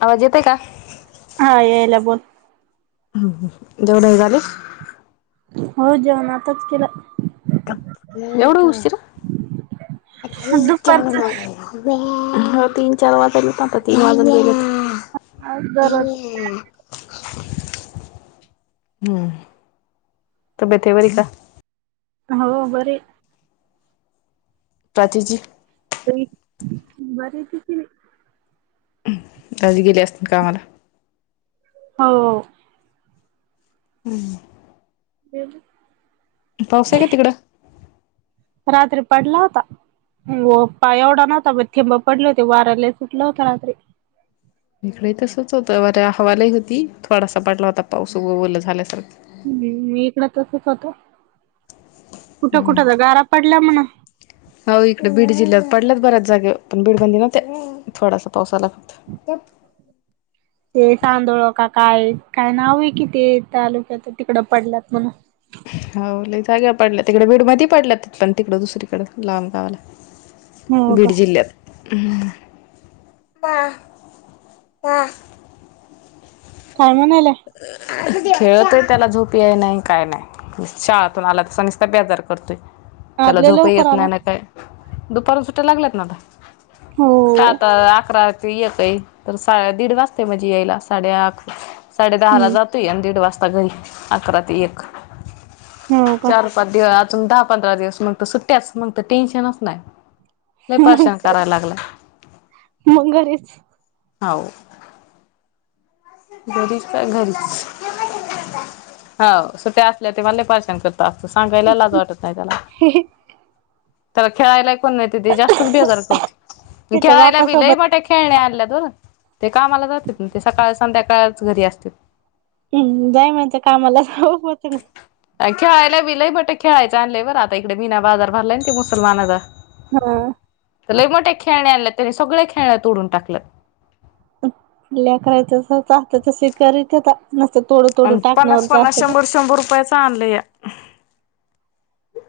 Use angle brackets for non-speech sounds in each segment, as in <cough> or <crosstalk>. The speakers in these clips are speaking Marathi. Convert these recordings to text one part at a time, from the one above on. आवाज येतोय का? हा यायलाय बोल. <unintelligible> झालीस? हो जेवण आताच केल. एवढा उशीर? हां दुपारचं तीन चार वाजायलेत आता तीन वाजून गेलेत. <inaudible> दररोज हम्म तब्येत तेे बरीये का? हो बरीये प्राचीची. बरीये तीची बी. आज गेली असल कामाला? हो हम्म <inaudible> पाऊस आहे का तिकड? रात्री पडला होता. पहा एवढा नव्हता बघ थेंब पडले होती वारा लय सुटला होता रात्री. इकडे्ही तसच होत बर हवा लई होती थोडासा पडला होता पाऊस उग ओल झाल्यासारख. हम्म इकड तसच होत. कुठ हम्म कुठ तर गारा पडल्या म्हण. हो इकड बीड जिल्ह्यात पडल्यात बऱ्याच जागेवर पण बीड मध्ये नव्हत्या त थोडासा पाऊस आला. फक्त ते सांदोळ का काय काय नाव आहे कि ते तालुक्यात तिकड पडल्यात म्हणून‌ हो लई जाग्यावर पडला तिकड बीड मध्ये पडल्यात पण तिकड दुसरीकड लांब गावाला. हो का बीड जिल्ह्यात. काय म्हणाला? खेळतय त्याला झोप याय नाही काय नाय. शाळातून आला तस नीसता बेजार करतोय आज त्याला लय झोप ही लवकर येत आला नाही ना काय दुपारच्या सुट्या लागल्यात ना आता, का हो आता अकरा ते येतय तर दीड वाजते म्हणजे यायला साडे आ साडे दहा ला हम्म जात तय आन दीड वाजता घरी अकरा ते एक. हो का? पद्य अजून दहा पंधरा दिवस मग सुट्ट्याच मग तर टेन्शनच नाय. लय परशान कराय लागला. मंग घरीच. हाव. घरीच काय घरीच हाव सुट्ट्या ते मला परशान करत असत सांगायला ला लाज वाटत नाही त्याला. <inaudible> तेला खेळायला ही कोण नाही त ते जास्तच बेजार करतय त्याच्या खेळायला बि बापासोबत लई बट्या खेळणे आणल्या त ते कामाला जातात ते सकाळ संध्याकाळच घरी असते. हम्म जाईनात कामाला जाऊ हो खेळायला बि लय बट खेळायचं आणलंय बर आता इकडे मीना बाजार भरलाय ते मुसलमानाचा. हां. त लय मोठ्या खेळणे आणले तेनी सगळं खेळणे तोडून टाकलं. लेकरं हाईत तस <unintelligible> नसत तोड अन पन्नास- पन्नास शंभर- शंभर रुपयाच आणले या.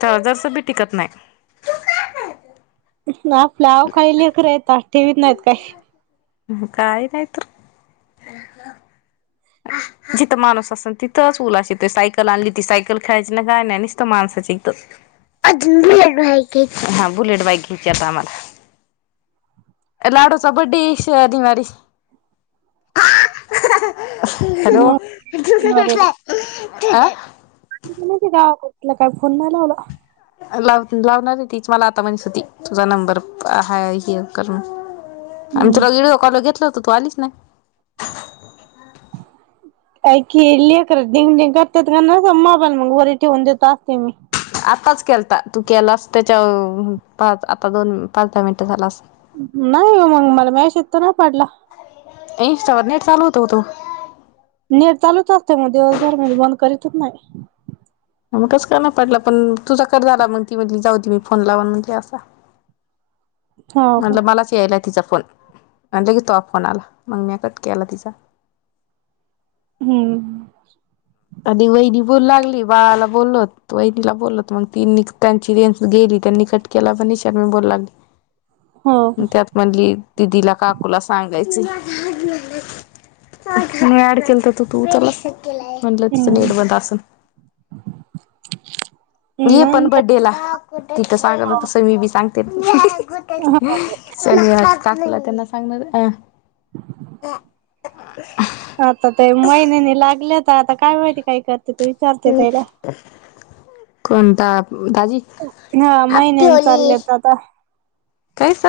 तर जरस भी टिकत नाय. <unintelligible> काही लेकरं येता ठेवीत नाहीत काय. काय नाहीत. जिथं माणूस असल तिथंच उलाशीत सायकल आणली ती सायकल खेळायची ना काय नाय नसत माणसाच्या इथं. हा बुलेट बाईक घ्यायची आता आम्हाला. लाडो चा बड्डे ये शनिवारी. हॅलो आ? ह <unintelligible> कुटलं काय फोन नाही लावला. लाव लावणार ये तीच मला आता म्हणत होती तुझा नंबर हा ह करून आमी हम्म तुला इडीओ काल घेतल होत तू आलीच नाय. काय की लेकर दिंद दिंग करतात म्हणू का मोबाईल मग वरे ठेवून देत असते मी. आताच केलता तू केलास त्याच्या पाच आता दोन पाच दहा मिनिटं झाला अस नाही हो मंग मला मेशज तर नाय पडला इन्स्टावर नेट चालवत होत नेट चालूचं असत मग दिवसभर मी बंद करीतच नाय. मग कस काय म पडला पण तुझा कट झाला मंग ती म्हटली जाऊदित मी फोन लावन म्हणली आता. हो का म्हणलं मलाच यायला तिचा फोन, आणि लगेच तुझा फोन आला, मंग म्या कट केला तिचा. हम्म. आधी वहिनी बोलू लागली, बाळाला बोललोत वहिणीला बोलत, मंग ति त्यांची रेंज गेली त्यांनी कट केला पण निशर्मी बोलू लागली. हो का म त्यात म्हणली दिदीला काकूला सांगायच. मी ऍड केलं तर तू तू उचलाच नाही म्हणलं तिचं हम्म नीट बंद असन <inaudible> ये पण नाही बर्थडेला तिथं सांग तस मी बी सांगते. हा <unintelligible> च टाकलं सांगण- आता ते महिन्यानी लागले तर आता काय माहिती काही कर ते ते ह् कोणता दाजी हा हैप्पी महिन्यान होली चाललेत आता. काय सर